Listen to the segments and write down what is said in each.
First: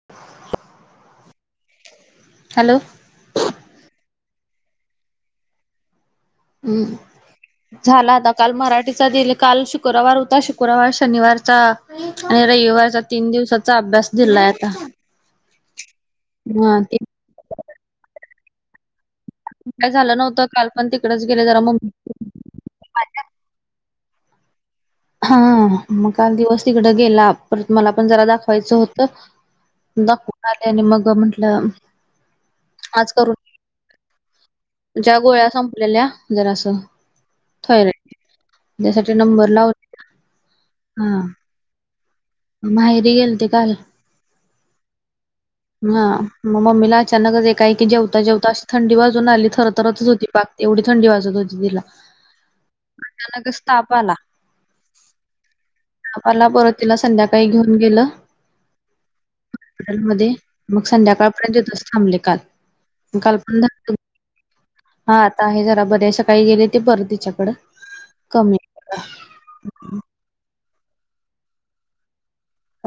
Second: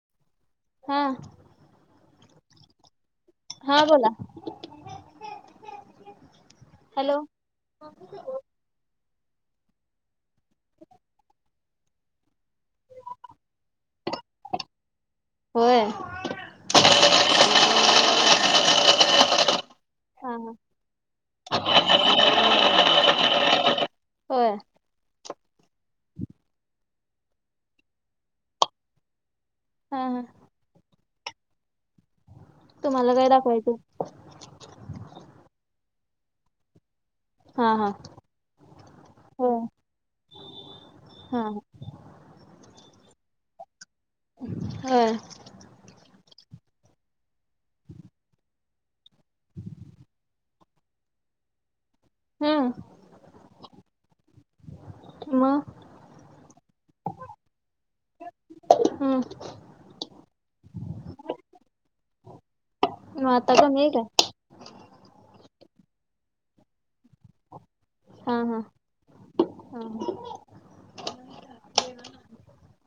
[inaudible] हा. हॅलो. हा बोला. [unintelligible] हॅलो हम्म झाला आता काल मराठीचा दिले काल शुक कुरवार होता शुक्रवार शनिवारचा आणि रविवारचा तीन दिवसाचा अभ्यास दिलाय आता ह. हा [unintelligible] काय झालं हा नव्हतं काल पण तिकंडच गेले जरा मम होय हा मग काल दिवस तिकडं गेला पर मला पण जरा दाखवायचं हा होतं हा दाखवून आली आणि मग म्हंटलं आज तुम्हाला काय करून दाखवायचं. ज्या गोळ्या संपलेल्या जरा अस [unintelligible] हा हा त्यासाठी नंबर होय लाव हा. हा हा. मी माहेरी गेलती काल. हा. हा मग मम्मीला अचानकच एका ऐकी जेवता जेवता अशी थंडी वाजून आली थर थरतच होती पाक तेवढी थंडी वाचत होती तिला [unintelligible] कस ताप आला म [unintelligible] ला परत तला संध्याकाळी घेऊन गेलं हम्म. हॉस्पिटलमध्ये मग संध्याकाळपर्यंत तिथेच थांबले काल. म आता कमी हे काय. हा आता आहे जरा बरी सकाळी गेले ते बरं तिच्याकडं हा कमी हा आहे जरा. हा.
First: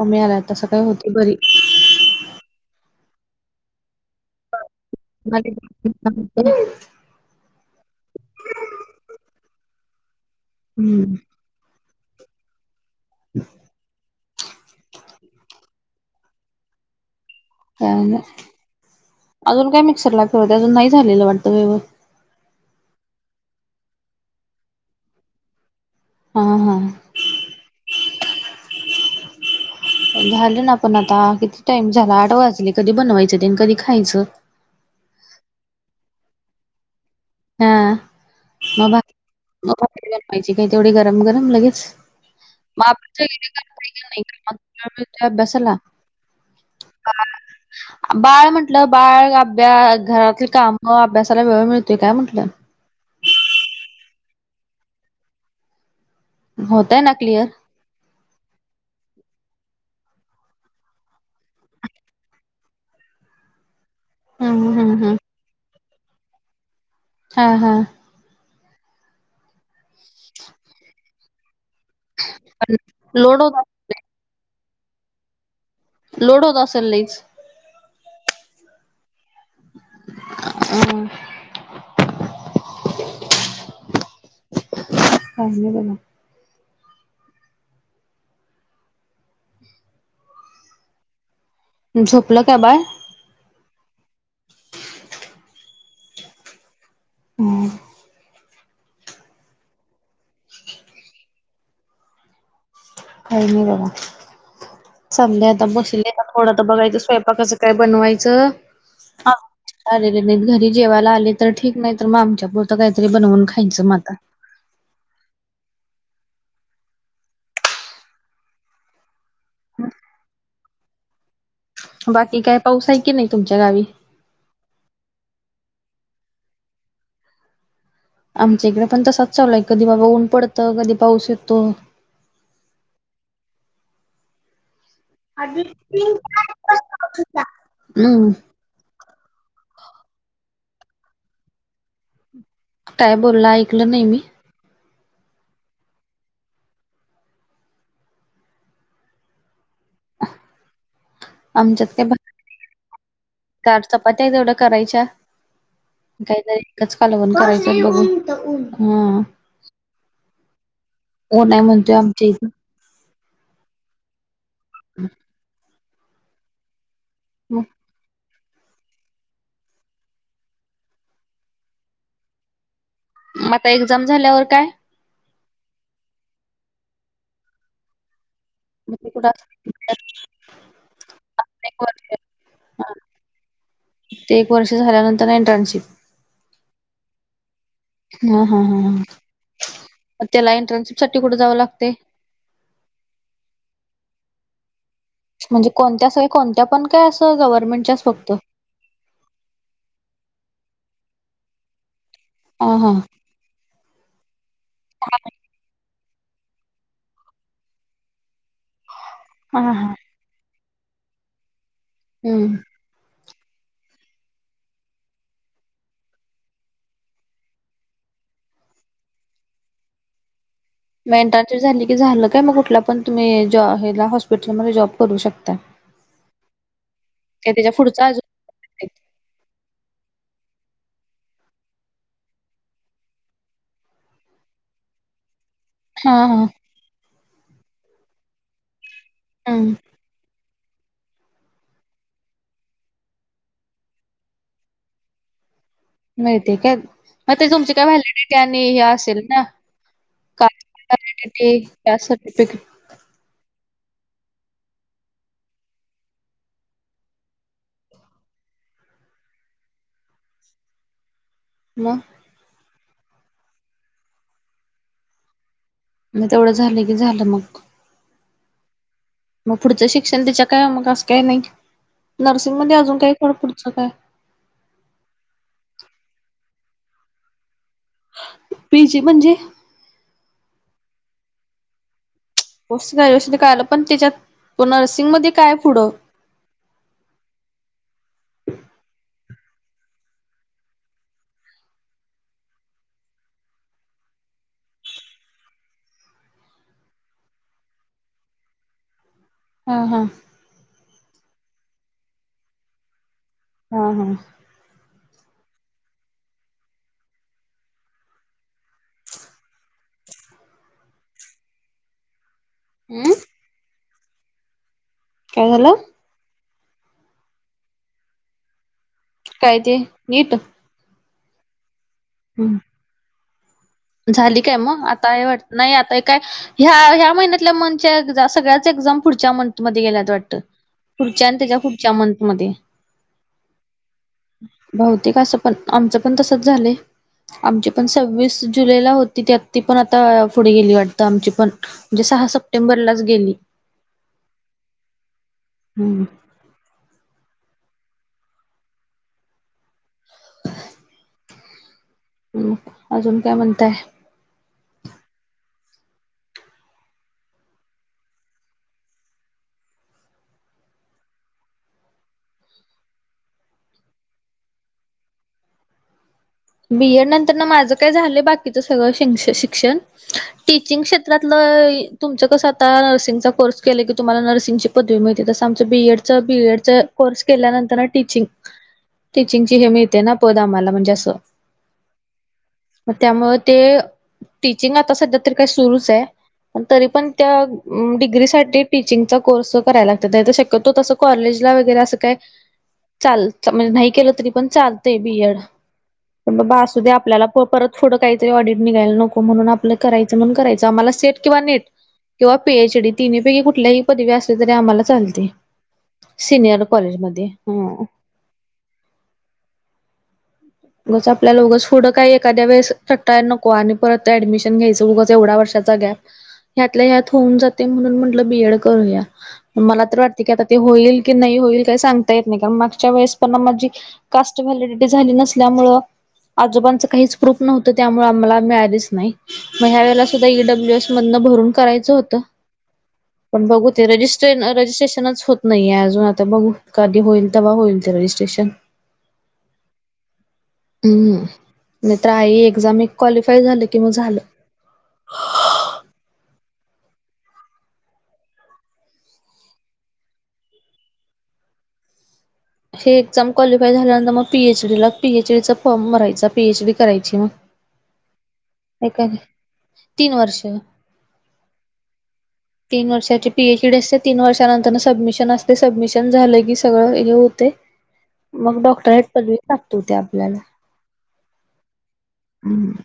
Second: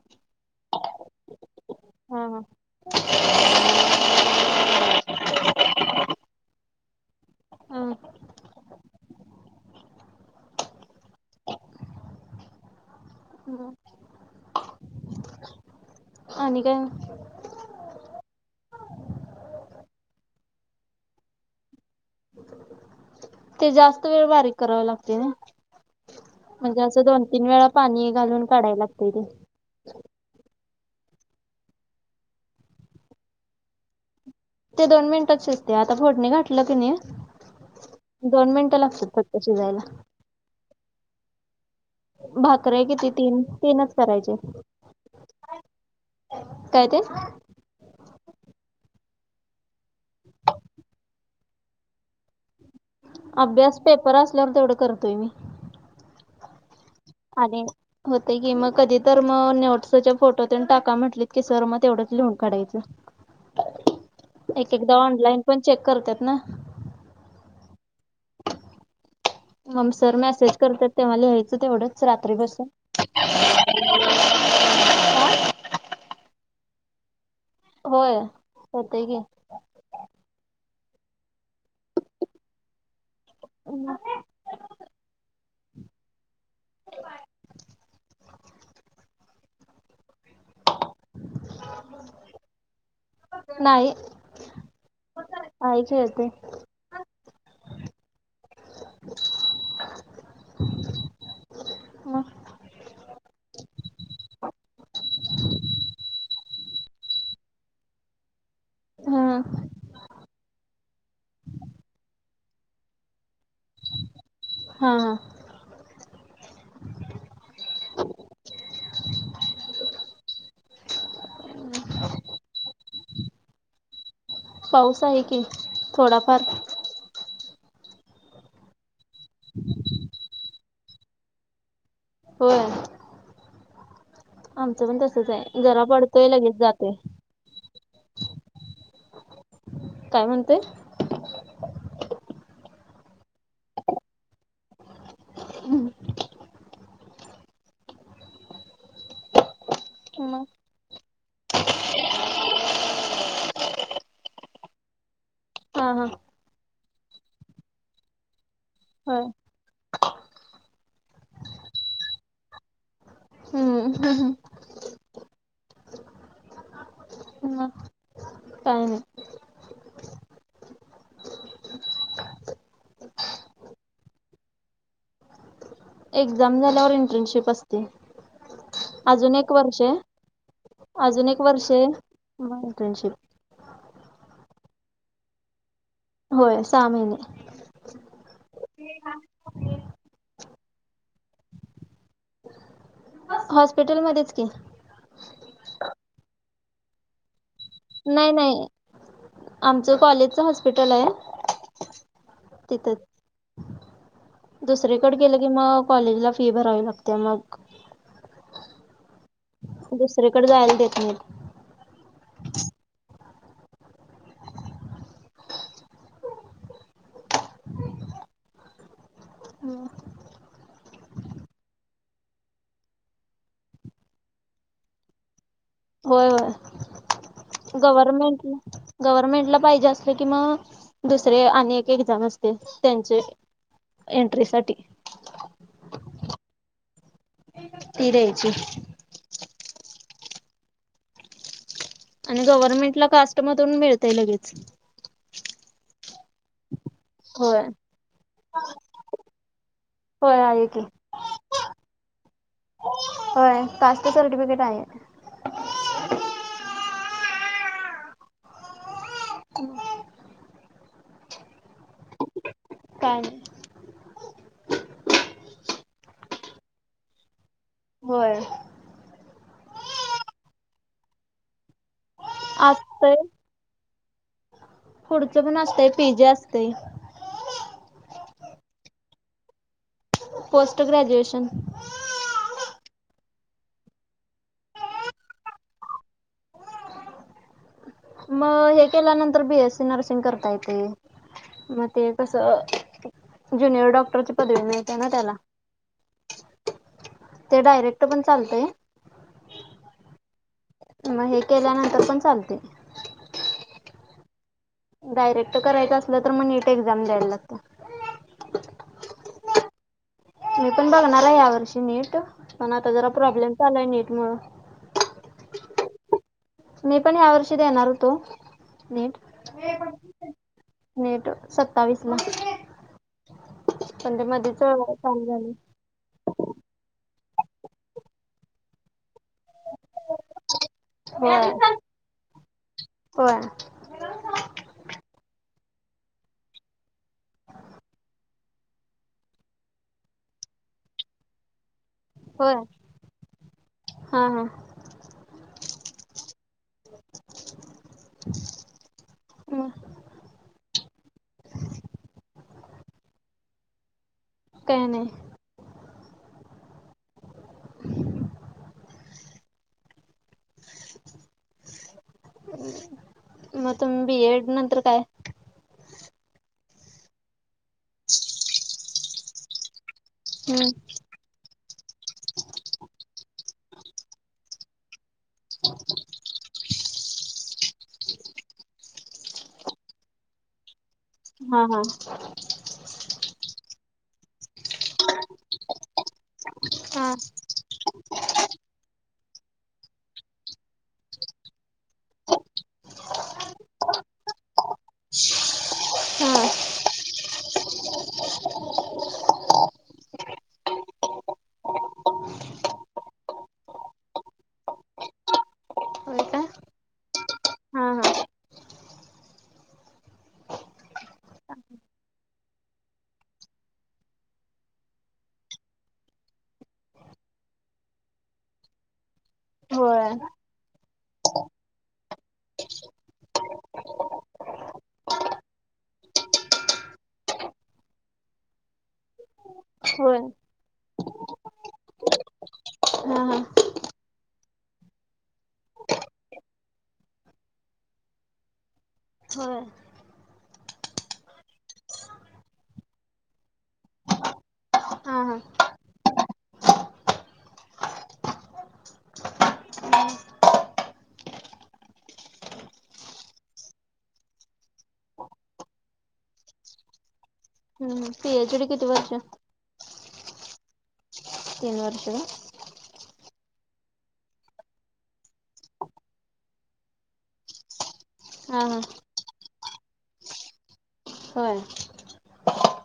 कमी आलाय तस काही होते बरी. हा हा. [unintelligible] [unintelligible] हा. हम्म. हम्म. [inaudible] आणि काय? [unintelligible] अजून काय मिक्सर दाखवते अजून नाही झालेलं वाटतं व्यव ते जास्त वेळ बारीक करावे लागते ना हां. म्हणजे असं दोन तीन वेळा पाणी घालून काढाय लागत ते. झालं ना पण आता किती टाइम झाला आठ वाजले कधी बनवायचं ते कधी खायचं. ते दोन मिनिटच शसते आता फोडणी घाातलं की हा नाही दोन मिनटं लागतात फक्त शिजायला. पाहायची काय तेवढी गरम गरम लगेच भाकऱ्या किती तीन तीनच करायचे [unintelligible] अभ्यासाला. काय ते. बाळ म्हटलं बाळ अभ्या घरातील काम अभ्यासाला वेळ मिळतोय काय म्हटलं. अभ्यास पेपर असल्यावर तेवढं करतोय मी. होतय ना. क्लिअर आले. होतय की मग कधी तर म नोटसचे फोटो तेन टाका म्हंटलीत की सर मग तेवढंच लिहून काढायचं. [inaudible] एक हम्म एकदा हम्म ऑनलाइन पण चेक करतात ना. हा हा. मग सर मेसेज करतात तेव्हा लिहायचं तेवढंच रात्री बसून. पण लोड होत असेल, लोड होत असल लईच. होय, होतय की. [unintelligible] [unintelligible] कांजणे बनव. झोपलं काय बाळ? नाही, [unintelligible] खेळतय. हम्म. म. काय नाही बघा. चालय आता बसले आता थोडं तर बघायचं स्वयंपाकाचं काय बनवायचं? हा आ, आलेले नाहीत घरी जेवायला आले तर ठीक नाही तर मग आमच्या पुरतं काहीतरी बनवून खा खायच म आता. हा. बाकी काय पाऊस आहे की नाही तुमच्या गावी? पाऊस आहे की थोडाफार. आमच्या इकडे पण तसच चालूय कधी बाबा ऊन पडतं कधी पाऊस येतो. होय. आमचं पण तसच आहे जरा पडतोय लगेच जातोय. [unintelligible] हम. काय म्हणतोय? काय बोलला ऐकलं नाही मी. हम्. मग आमच्यात काय भा कार्ड चपात्या तेवढं करायच्या. हा हा काहीतरी एकच कालवण करायचं बघून हा. होय ऊन हाय म्हणतोय आमच्या इथं. हम्म. हम्. हम्. मग काय नाय. म आता एक्झाम झाल्यावर काय? एक्झाम झाल्यावर इंटर्नशिप असते, मग ते कुठं अजून एक असं वर्षये. अजून एक वर्ष आहे, म इंटर्नशिप. ते एक वर्ष झाल्यानंतर इंटर्नशिप. होय सहा महिने. हा हा हा, त्याला एंट्रन्शिप साठी कुठ जावं लागतय? हॉस्पिटलमध्येच की. म्हणजे कोणत्या सोय कोणत्या पण काय असं गव्हर्मेंट. नाही नाही, आमचं कॉलेजच हॉस्पिटल हाय. अ हां दुसरेकडे गेलं की मग कॉलेजला फी भरावी लागते मग हा दुसरेकडे जायला देत नाही हम्म मेंटा झाली की झालं काय मग कुठला पण तुम्ही जॉला हॉस्पिटलमध्येध्ये जॉब करू शकता होय होय काय त्याच्या पुढचा अजून गव्हर्मेंट गव्हर्नमेंटला पाहिजे असलं कि मग दुसरे आणि एक एक्झाम असते त्यांचे एंट्रीसाठीठी हा हा तीरची हां आणि गव्हर्नमेंट ला कास्टमधून मिळतंय लगेच मिळते का मग ते होय तुमची काय व्हॅलिडिटी आणि हे असेल ना होय का आहे की. सटिफिकेट होय कास्ट सर्टिफिकेट आहे हकू मग का म तेवढं झालं की झालं मग होय मग पुढचं शिक्षण त्याच्या काय मग असं काही नाही नर्सिंग मध्ये अजून काही असतंय फड पुढचं काय पुढचं पण असतं पिजे असते पीजे म्हणजे पोस्ट ग्रॅजुएशन पोस्ट ग्रॅज्युएशन कायलं पण त्याच्यात त नर्सिंगमध्येध्ये काय पुढं मग हे केल्यानंतर बीएस सी नर्सिंग करता येते म ते कस ज्युनियर डॉक्टरची पदवी मिळते ना त्याला ते डायरेक्ट पण चालतय हा हा मग हे केल्यानंतर पण चालते हा हा डायरेक्ट करायचं असलं तर मग नीट एक्झाम द्यायला लागत मी पण बघणार आहे या वर्षी नीट पण आता जरा हम्म प्रॉब्लेम झाचालाय नीट मुळ काय झालं मी पण ह्या वर्षी येणार होतो नीट काय ते नीट नेट सत्तावीस ला हम्म पण ते झाली काय मध्येच मग चालू आता हे वाटत झाली नाही आता काय ह्या ह्या महिन्याल्या मंथच्या सगळ्याच एक्झाम पुढच्या मंथ मध्ये गेल्यात वाटतं पुढच्या आणि होय त्याच्या पुढच्या मंतमध्ये होय बहतेिक असं पण आमचं पण तसच झालं आमची पण सववीस जुलैला होती त आत्ती पण आता पुढे गेली वाटत आमची पण म्हणजे सहा होय सप्टेंबरलाच गेली हा हा ह मग ह अजून काय म्हणताय काय नाही ह मत बी एड नंतर काय बीएड नंतर ना माझं काय झालंय बाकीच सगळं श शिक्षण टीचिंग हम्म केत तरतलं तुमचं कसं आता नर्सिंगचा कोर्स केले की तुम्हाला नर्सिंगची पदवी मिळतीते तसं आमचं बी एड बीएड कोर्स केल्यानंतर टीचिंग. टीचिंग ची हे मिळते ना पद आम्हाला म्हणजे असं हा हा. मग त्यामुळे ते टीचिंग आता सध्या तरी काही सुरूच आहे तरी हा पण त्या डिग्रीसाठी टीचिंगचा कोर्स कराय लागतात नाही तर शक्यतो तसं कॉलेजला वगैरे असं काय- चाल म्हणजे नाही केलं तरी पण चालते बीएड. हा बाबा असु दे आपल्याला परत थोडं काहीतरी ऑडिट निघायला नको म्हून आपलं करायचं म्हण करायचं आम्हाला सेट. किंवा नेट किंवा पीएच डी तिन्ही पैकी कुठल्याही पदवी असल्या तरी आम्हाला चालते. होय का सिनियर कॉलेजमध्ये हा हा ब आपल्या लोगंच पुोढं काही एखाद्याेळेस टटार नको आणि परत ऍडमिशन घ्यायचं बगच एवढ्या वर्षाचा गॅप. ह्यातल्या ह्यात होऊन जाते म्हणून म्हटलं बीएड करूया. मला तर होय वाटते की आता ते होईल की नाही होईल काही सांगता येत नाही कारण मागच्या वेळेस पणना माझी कास्ट व्हॅलिडिटी झाली नसल्यामुळ आजोबांचं काहीच प्र्रूप नव्हतं त्यामुळे आम्हाला मिळालेच नाही मग ह्या वेळेला होय सुद्धा ईडब्ल्यूएस मधनं भरून करायचं होतं. हा हा पण बघू ते रजिस्ट्रे रजिस्ट्रेशनच होत नाहीये अजून आता बघू काधी होईल तेव्हा होईल ते रजिस्ट्रेशन. होय. हम् नाही तर आई एक्झाम एक क्वालिफाय झालं कि म झालं. हा हा. हे एक्झाम क्वालिफाय झाल्यानंतर मग पीएच डी ला पीएच डी चा फॉर्म भरायचा पीएच डी करायची मग हम्म पिएच डी किती हे वर्ष? काय तीन वर्ष. तन वर्ष तीन वर्षाची पीएच डी असते तीन वर्षानंतर सबमिशन असते सबमिशन झालं की सगळं हे होत मग हा हा डॉक्टर पदवी लाागतोते आपल्याला. हो हम् [unintelligible]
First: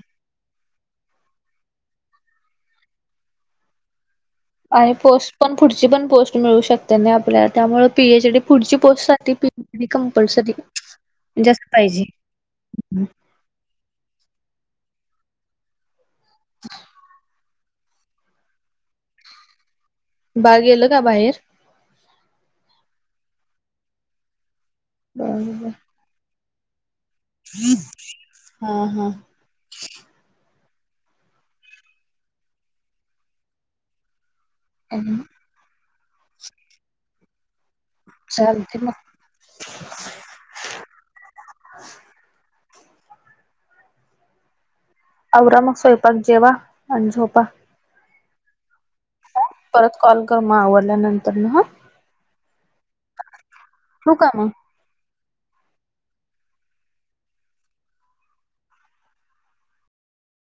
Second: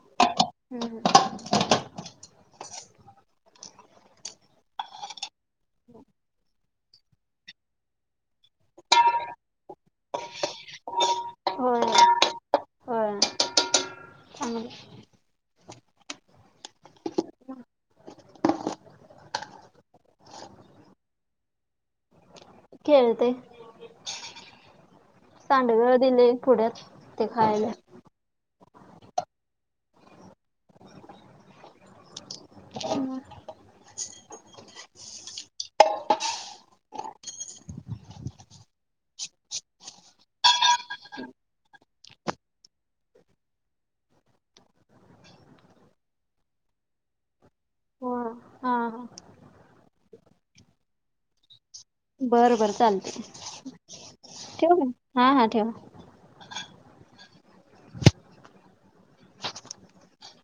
हम् आणि पोस्ट पण पुढची पण पोस्ट मिळू शकते नाही आपल्याला त्यामु पीएच डी पुढची पोस्टसाठी कंपल्सरी जास्त पाहिजे. हो ह [unintelligible] बागेलं का बाहेर? खळतय. बर सांडगळ दिले पुुढत. ह् हा हा ह ह चालते मग! अऔरा मग स्वयंपाक जेवा आणि झोपा. हो हा परत कॉल कर मग आवडल्यानंतर ना हां. बरं बरं चालते ठेवू का मग? ठेव म हा हा ठेवा.